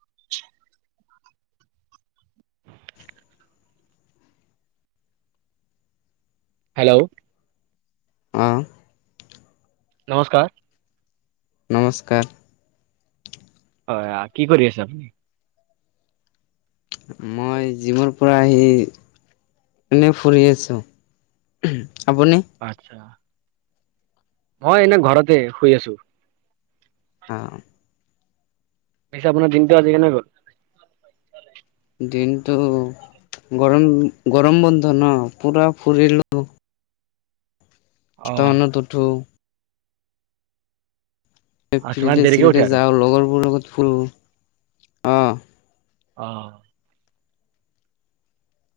[unintelligible] Hello? উম। নমস্কাৰ! নমস্কাৰ। হয়, আ কি কৰি আছে আপুনি। মই যিমৰ পৰা আহি এনেই ফুৰি আছোঁ, আপুনি? আচ্ছা। মই এনে ঘৰতে, শুই আছো। উম। পিছে আপোনাৰ দিনটো আজি কেনে গ'ল। দিনটো গৰম, গৰম বন্ধ ন, পুৰা ফুৰিলোঁ। অ সাতটা মানত উঠো। এ তোমাৰ দেৰিকে উঠে ফিল্ডে-চিল্ডে আৰু যাওঁ, লগৰবোৰ লগত ফুৰো, অ'। অহ'।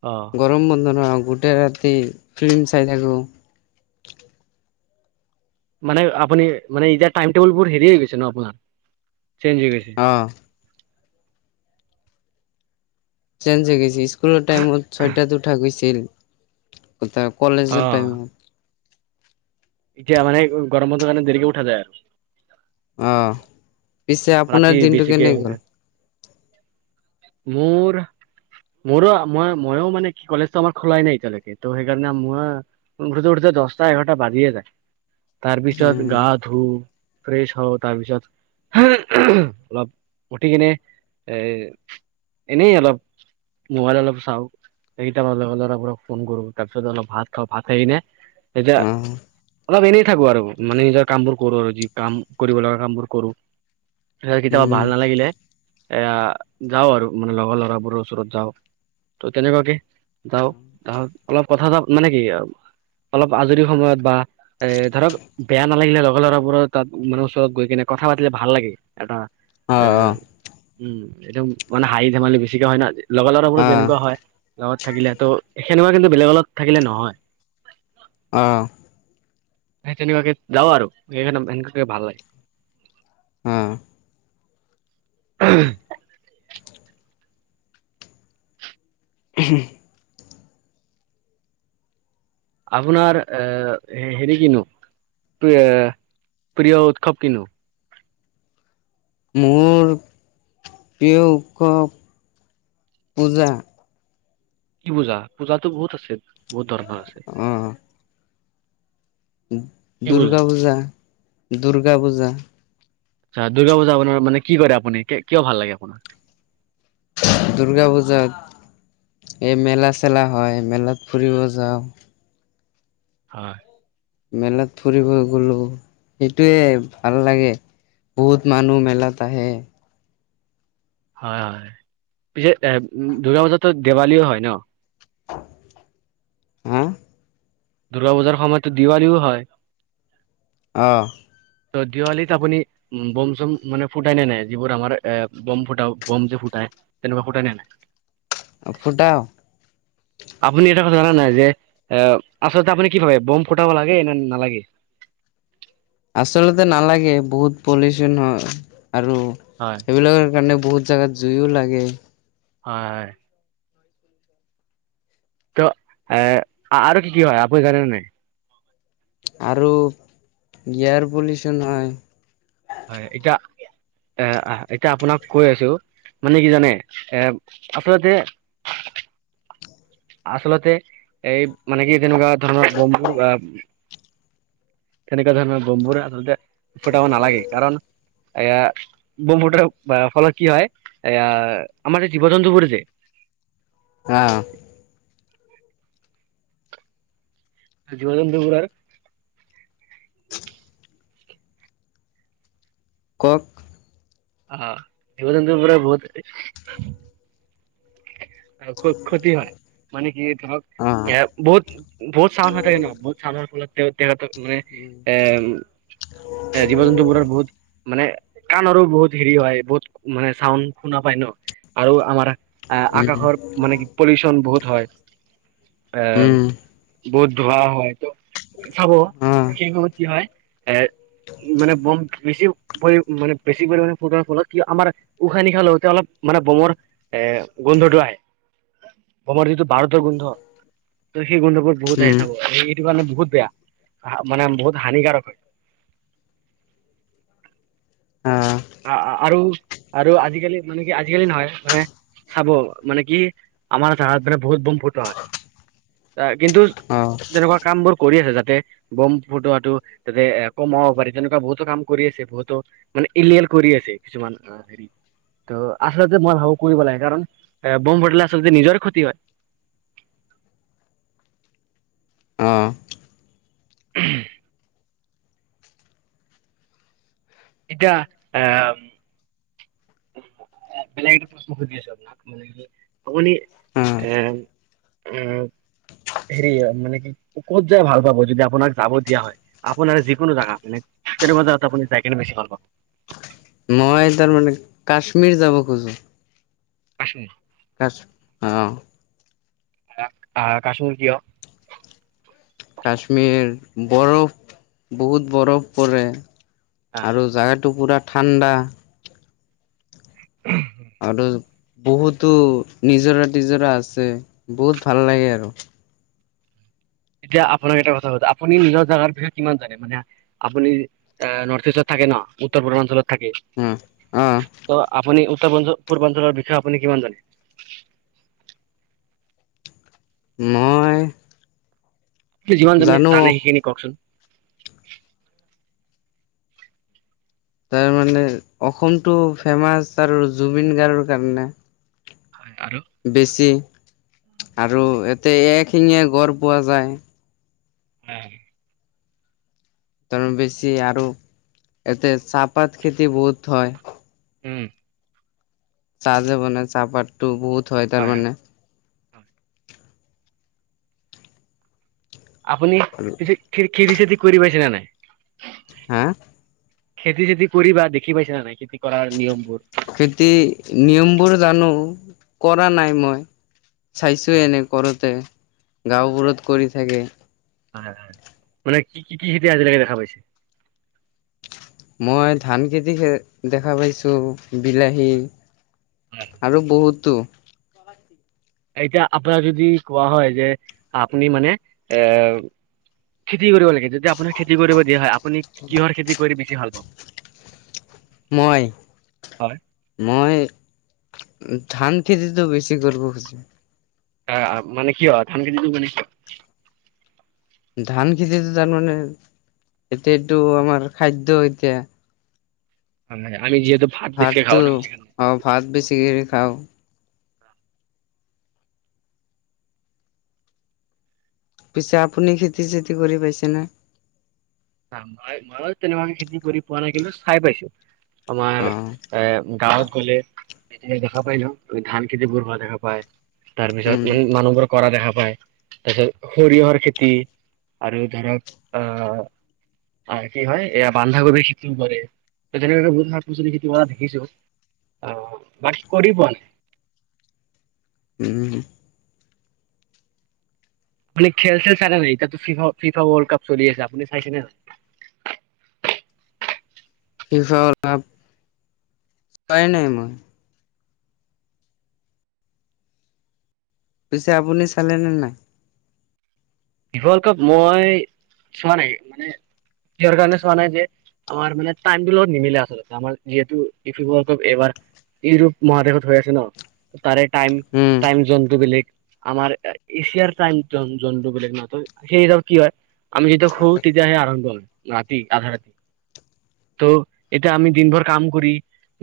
অ'। গৰম বন্ধ ন', গোটেই ৰাতি ফিলিম চাই থাকো। মানে আপুনি, মানে এতিয়া টাইম টেবুলবোৰ হেৰি হৈ গৈছে ন আপোনাৰ, চেঞ্জ হৈ গৈছে। অ'। চেঞ্জ হৈ গৈছে, স্কুলৰ টাইমত ছয়টাত উঠা গৈছিল। [inaudible] অ কলেজৰ টাইমত। এতিয়া মানে গ-গৰম বন্ধ কাৰণে দেৰিকে উঠা যায়। অ' পিছে ৰাতি আপোনাৰ দিনটো বেছিকে কেনে হৈ গ'ল। যায়। মোৰ মোৰো মই, মইয়ো মানে কি কলেজটো আমাৰ খোলাই নাই এতিয়ালৈকে, ত' সেইকাৰণে মই উঠোতে, উঠোতে দহটা, এঘাৰটা বাজিয়ে যায়। তাৰ পিছত গা উম ধু, ফ্ৰেছ হও, তাৰপিছত [unintelligible] অলপ উঠি কিনে এই এনেই অলপ মোবাইল অলপ চাওঁ, সেইকেইটা লগৰ ল'ৰাবোৰক ফোন কৰো। তাৰপিছত অলপ ভাত খাওঁ, ভাত খাই কিনে এই অ অলপ এনেই থাকো আৰু মানে নিজৰ কাম বোৰ কৰো আৰু যি কাম কৰিব লগা কাম বোৰ কৰো। [unintelligible] গিটাও উম ভাল নালাগিলে, এই যাও‍ঁ আৰু মানে লগৰ লৰাবোৰৰ ওপৰত যাওঁ। ত' তেনেকুৱাকে যাওঁ, তাহক অলপ কথা চথা মানে কি আ অলপ আজৰি সময়ত বা এই, ধৰক বেয়া নালাগিলে লগৰ লৰাবোৰৰ তাত মানে ওচৰত গৈ কিনে কথা পাতিলে ভাল লাগে, এটা অ অ এই উম, একদম মানে হাঁহি-ধেমালি বেছিকে হয় না, লগৰ ল'ৰাবোৰ অ যেনেকুৱা হয়। লগত থাকিলে টো, সেনেকুৱা কিন্তু বেলেগ লগত থাকিলে নহয়। অ'। সেই তেনেকুৱাকে যাওঁ আৰু [unintelligible] ভাল লাগে। অ'। উম, হও। আপোনাৰ এ হেৰি কিনো, প্ৰি- এ প্ৰিয় উৎসৱ কিনো? মোৰ প্ৰিয় উৎসৱ পূজা। কি পূজা? পূজাতো বহুত আছে, বহুত ধৰণৰ আছে। দূৰ্গা পূজা, দূৰ্গা পূজা। আ, দুৰ্গা পূজা আপোনাৰ মানে কি কয় আপুনি, কিয় ভাল লাগে আপোনাৰ? দুূৰ্গা পূজাত এই মেলা-চেলা হয়, মেলাত ফুৰিব যাওঁ। হয়। মেলাত ফুৰিব গলো, সেইটোৱে ভাল লাগে। বহুত মানুহ মেলাত আহে। হয়, হয়। পিছে এ, দুূৰ্গা পূজাতো দেৱালীও হয় ন? আ। দূৰ্গাপূজাৰ সময়তো দিৱালীও হয়। অ'। ত' দিৱালীত আপুনি। উম, বম-চম মানে ফুটাই নে নাই? যিবোৰ আমাৰ এ, বম ফুটাও, বম যে ফুটাই। তেনেকুৱা ফুটাই নে নাই? অ' ফুটাও। [inaudible] আপুনি এটা কথা জানা নাই যে, এ আচলতে আপুনি কি ভাবে বম ফুটাব লাগে নে নালাগে? আচলতে নালাগে বহুত পলিউচন হয় আৰু হয়। এইবিলাকৰ কাৰণে বহুত জেগাত জুইও লাগে। হয়, হয়। ত' এ, আৰু কি, কি হয় আপুনি জানে নে নাই? আৰু [unintelligible] পলিউচন হয়। হয় এতিয়া। এ, এতিয়া আপোনাক কৈ আছো, মানে কি জানে এ, আচলতে আচলতে এই মানে কি তেনেকুৱা ধৰণৰ বম্ববোৰ বা। তেনেকুৱা ধৰণৰ বম্ববোৰ আচলতে ফুটাব নালাগে কাৰণ এয়া বম্ব ফুটাৰ ফলত কি হয় এয়া আমাৰ যে জীৱ জন্তু বোৰ যে [unintelligible] জীৱ জন্তবোৰৰ। কওক অ' জীৱ জন্তবোৰৰ বহুত ক্ষতি হয় মানে কি ধৰক অ'। এ বহুত। বহুত চাউণ্ড হৈ থাকে ন বহুত চাউণ্ড ফলত তেহ তেহতৰ মানে উম, এ জীৱ জন্তু বোৰৰ বহুত মানে কাণৰো বহুত হেৰি হয় বহুত মানে চাউণ্ড শুনা পায় ন আৰু আমাৰ আহ আকাশৰ মানে কি পলিউচন বহুত হয় এ। উম, বহুত ধুৱা হয় ত চাব অ', সেই সময়ত কি হয় এ মানে বম্ব বেছিও। পৰি মানে বেছি পৰিমাণে ফুটোৱাৰ ফলত কি আমাৰ উশাহ নিশাহ লওঁতে অলপ মানে বমৰ এ গোন্ধটো আহে বমৰ যিটো বাৰুদৰ গোন্ধ ত সেই গোন্ধবোৰ বহুত আহ উম, চাব এইটো মানে বহুত বেয়া মানে বহুত হানিকাৰক হয়। অ', আ, আ, আৰু আৰু আজিকালি মানে কি আজিকালি নহয় মানে চাব মানেকি আমাৰ চাহাব [unintelligible] বহুত বম ফুটুৱা হয় কিন্তু অ', তেনেকুৱা কামবোৰ কৰি আছে যাতে বম ফুটোৱাটো তাতে এ কমাব পাৰি বহুতো কাম কৰি আছে বহুতো মানে এলিয়েল কৰি আছে কিছুমান অ হেৰি। ত আচলতে মই ভাবো কৰিব লাগে কাৰণ এ বম্ব ফুটালে আচলতে নিজৰে ক্ষতি হয়। অ', [unintelligible] [unintelligible] বেলেগ প্ৰশ্ন সুধি আছো আপোনাক। আপুনি অ', আহ আহ হেৰি হয় মানে কি। ক'ত যাই ভাল পাব যদি আপোনাক যাব দিয়া হয়। আপোনাৰ যিকোনো জেগা মানে কেনেকুৱা জাগাত আপুনি যাই কিনে বেছি ভাল পাব? মই তাৰমানে কাশ্মীৰ যাব খোজো। কাশ্মীৰ। [unintelligible] অ'। আহ কাশ্মীৰ কিয়? কাশ্মীৰ বৰফ বহুত বৰফ পৰে। আহ আৰু জাগাটো পুৰা ঠাণ্ডা। [unintelligible] আৰু বহুতো নিজৰা তিজৰা আছে বহুত ভাল লাগে আৰু। এতিয়া আপোনাক এটা কথা সুধো আপুনি নিজৰ জেগাৰ বিষয়ে কিমান জানে মানে আপুনি নৰ্থ ইষ্টত থাকে ন উত্তৰ পূৰ্বাঞ্চলত থাকে। উম, অ' ত আপুনি উত্তৰ পূৰ্বাঞ্চলৰ বিষয়ে আপুনি কিমান জানে? [unintelligible] যিমান যি জানো জানে সেইখিনি কওকচোন। তাৰ মানে অসমটো ফেমাচ আৰু জুবিন গাৰ্গৰ কাৰণে। হয় আৰু বেছি আৰু এতে এক শিঙিয়া গড় পোৱা যায়। নাই। ত বেছি আৰু ইয়াতে চাহপাত খেতি বহুত হয়। উম। চাহ যে বনাই চাহপাতটো বহুত হয় তাৰ মানে। হয়। আপুনি পিছে খে খেতি চেতি কৰি পাইছেনে নাই? হা! খেতি - চেতি কৰিবা দেখি পাইছে নে নাই খেতি কৰাৰ নিয়মবোৰ? খেতি নিয়মবোৰ জানো কৰা নাই মই চাইছো আচ্ছা, এনে কৰোতে, গাওবোৰত কৰি থাকে। অ হয় হয় মানে কি কি কি খেতি আজিলৈকে দেখা পাইছে? মই ধান খেতিহে দেখা পাইছোঁ। বিলাহী হয়। আৰু বহুতো। এতিয়া আপোনাৰ যদি কোৱা হয় যে আপুনি মানে এ খেতি কৰিব লাগে, যদি আপোনাক খেতি কৰিব দিয়া হয় আপুনি কিহৰ খেতি কৰি বেছি ভাল পাব? মই হয় মই ধান খেতিটো বেছি কৰিব খুজো। আ আ মানে কিয় ধান খেতিতো মানে কিয়? ধান খেতিতো তাৰমানে এতিয়া এইটো আমাৰ খাদ্য এতিয়া ভাল লাগে আমি যিহেতু ভাত বেছিকে ভাতটো, খাওঁ ন সেইকাৰণে। অ ভাত বেছি কৰি খাও। পিছে আপুনি খেতি - চেতি কৰি পাইছেনে? কাৰণ মই মইও তেনেকুৱাকে খেতি কৰি পোৱা নাই কিন্তু চাই পাইছো। আমাৰ অ এ গাঁৱত গ'লে [unintelligible] দেখা পাই ন উ ধান খেতিবোৰ হোৱা দেখা পাই তাৰ উম পিছত এই মানুহবোৰ কৰা দেখা পায় তাৰ পিছত সৰিয়হৰ খেতি আৰু ধৰক আহ আ কি হয় এয়া বন্ধাকবিৰ খেতিও কৰে ত তেনেকুৱাকে বহুত শাক - পাচলি খেতি কৰা দেখিছো। অ বাকী কৰি পোৱা নাই। উম উম। আপুনি খেল - চেল চাই নে এতিয়াতো ফিফা ফিফা ৱৰ্ল্ড কাপ চলি আছে আপুনি চাইছেনে নাই? ফিফা ৱৰ্ল্ড কাপ পাই না মই। পিছে আপুনি চালে নে নাই? ফিফা ৱৰ্ল্ড কাপ মই চোৱা নাই মানে কিহৰ কাৰণে চোৱা নাই যে আমাৰ মানে টাইমটোৰ লগত নিমিলে আচলতে আমাৰ যিহেতু ই ফিফা ৱৰ্ল্ড কাপ এবাৰ ইউৰোপ মহাদেশত হৈ আছে ন, ত তাৰে টাইম উম। জনটো বেলেগ, আমাৰ আ এছিয়াৰ টাইম জন জনটো বেলেগ ন, ত সেইডাল কি হয় আমি যেতিয়া শু তেতিয়া আহি আৰম্ভ হয়, ৰাতি আধা ৰাতি। তো এতিয়া আমি দিনভৰ কাম কৰি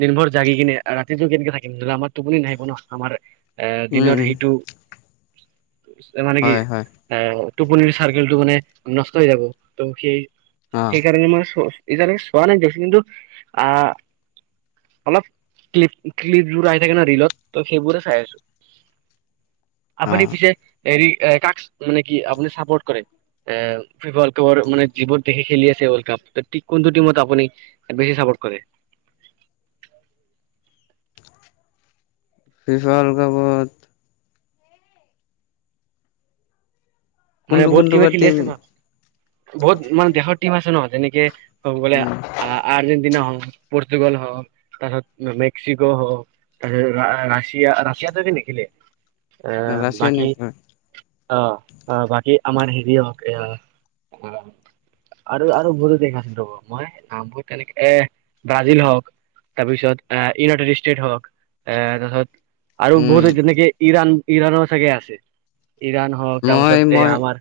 দিন ভৰ জাগিকিনে আ ৰাতিটো কেনেকে থাকিম ধৰিলে আমাৰ টোপনি নাহিব ন আমাৰ এ উম দিনৰ উম সেইটো মানে কি হয় হয় এ টোপনিৰ চাৰ্কেলটো মানে নষ্ট হৈ যাব, ত সেই অ সেইকাৰণে মানে চ এতিয়ালৈকে চোৱা নাই দেখি কিন্তু আ অলপ ক্লিপ ক্লিপবোৰ আহি থাকে ন ৰিলত ত সেইবোৰে চাই আছো। অ আপুনি পিছে হেৰি এ কাকচ মানে কি আপুনি চাপৰ্ট কৰে? [unintelligible] জীৱন দেখি খেলি আছে, ৱৰ্ল্ড কাপ। ঠিক, কোনটো টিমত আপুনি? বেছি ছাপ'ৰ্ট কৰে? ফিফা ৱৰ্ল্ড কাপত। মানে, কোনটো বহুত কোনটো টিমে বা খেলি টিম আছে, ন'? বহুত মানে, দেশৰ টিম আছে ন' যেনেকে ক'ব গ'লে, উম আ-আৰ্জেণ্টিনা হওঁক, পৰ্তুগাল হওঁক। তাৰপিছত, মেক্সিকো হওঁক। [unintelligible] ৰাছিয়া-ৰাছিয়াটো নেখেলে। আঁ ৰাছিয়া বাকী নেকি অ'! অ'! বাকী, আমাৰ সেৰি হওঁক, এইয়া অ'! আৰু আৰু বহুতো দেশ আছিল, ৰ'ব। মই নামবোৰ, তেনেকে এ, ব্ৰাজিল হওঁক। তাৰপিছত, ইউনাইটেড ষ্টেট হওঁক। এ, তাৰপিছত আৰু উম বহুত যেনেকে, ইৰাণ- ইৰাণৰ চাগে আছে, ইৰাণ হওঁক, তাৰপাছত, মই এই মই আমাৰ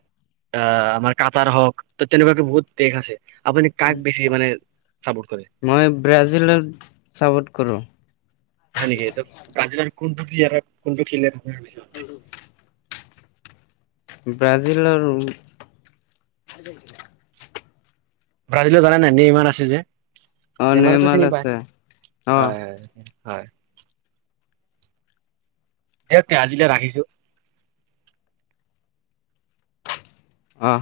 আঁ আমাৰ কাতাৰ হওঁক, ত' তেনেকুৱাকে বহুত দেশ আছে। আপুনি কাক বেছি মানে চাপৰ্ট কৰে মই ব্ৰাজিলক ছাপ'ৰ্ট কৰোঁ। হয় নেকি? [unintelligible] ব্ৰাজিলৰ কোনটো প্লেয়াৰক, কোনটো খেলুৱৈক আপুনি বেছি ভাল পাই? ব্ৰাজিলৰ আৰ্জেণ্টিনা। ব্ৰাজিলো জানা নাই, নেইমাৰ আছে যে? অ নেইমাৰ তো নেমাৰ চিনি পাই? আছে অ হয়, হয়। হয়! দিয়ক তে, আজিলৈ ৰাখিছোঁ। অ'!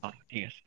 হয়, ঠিক আছে।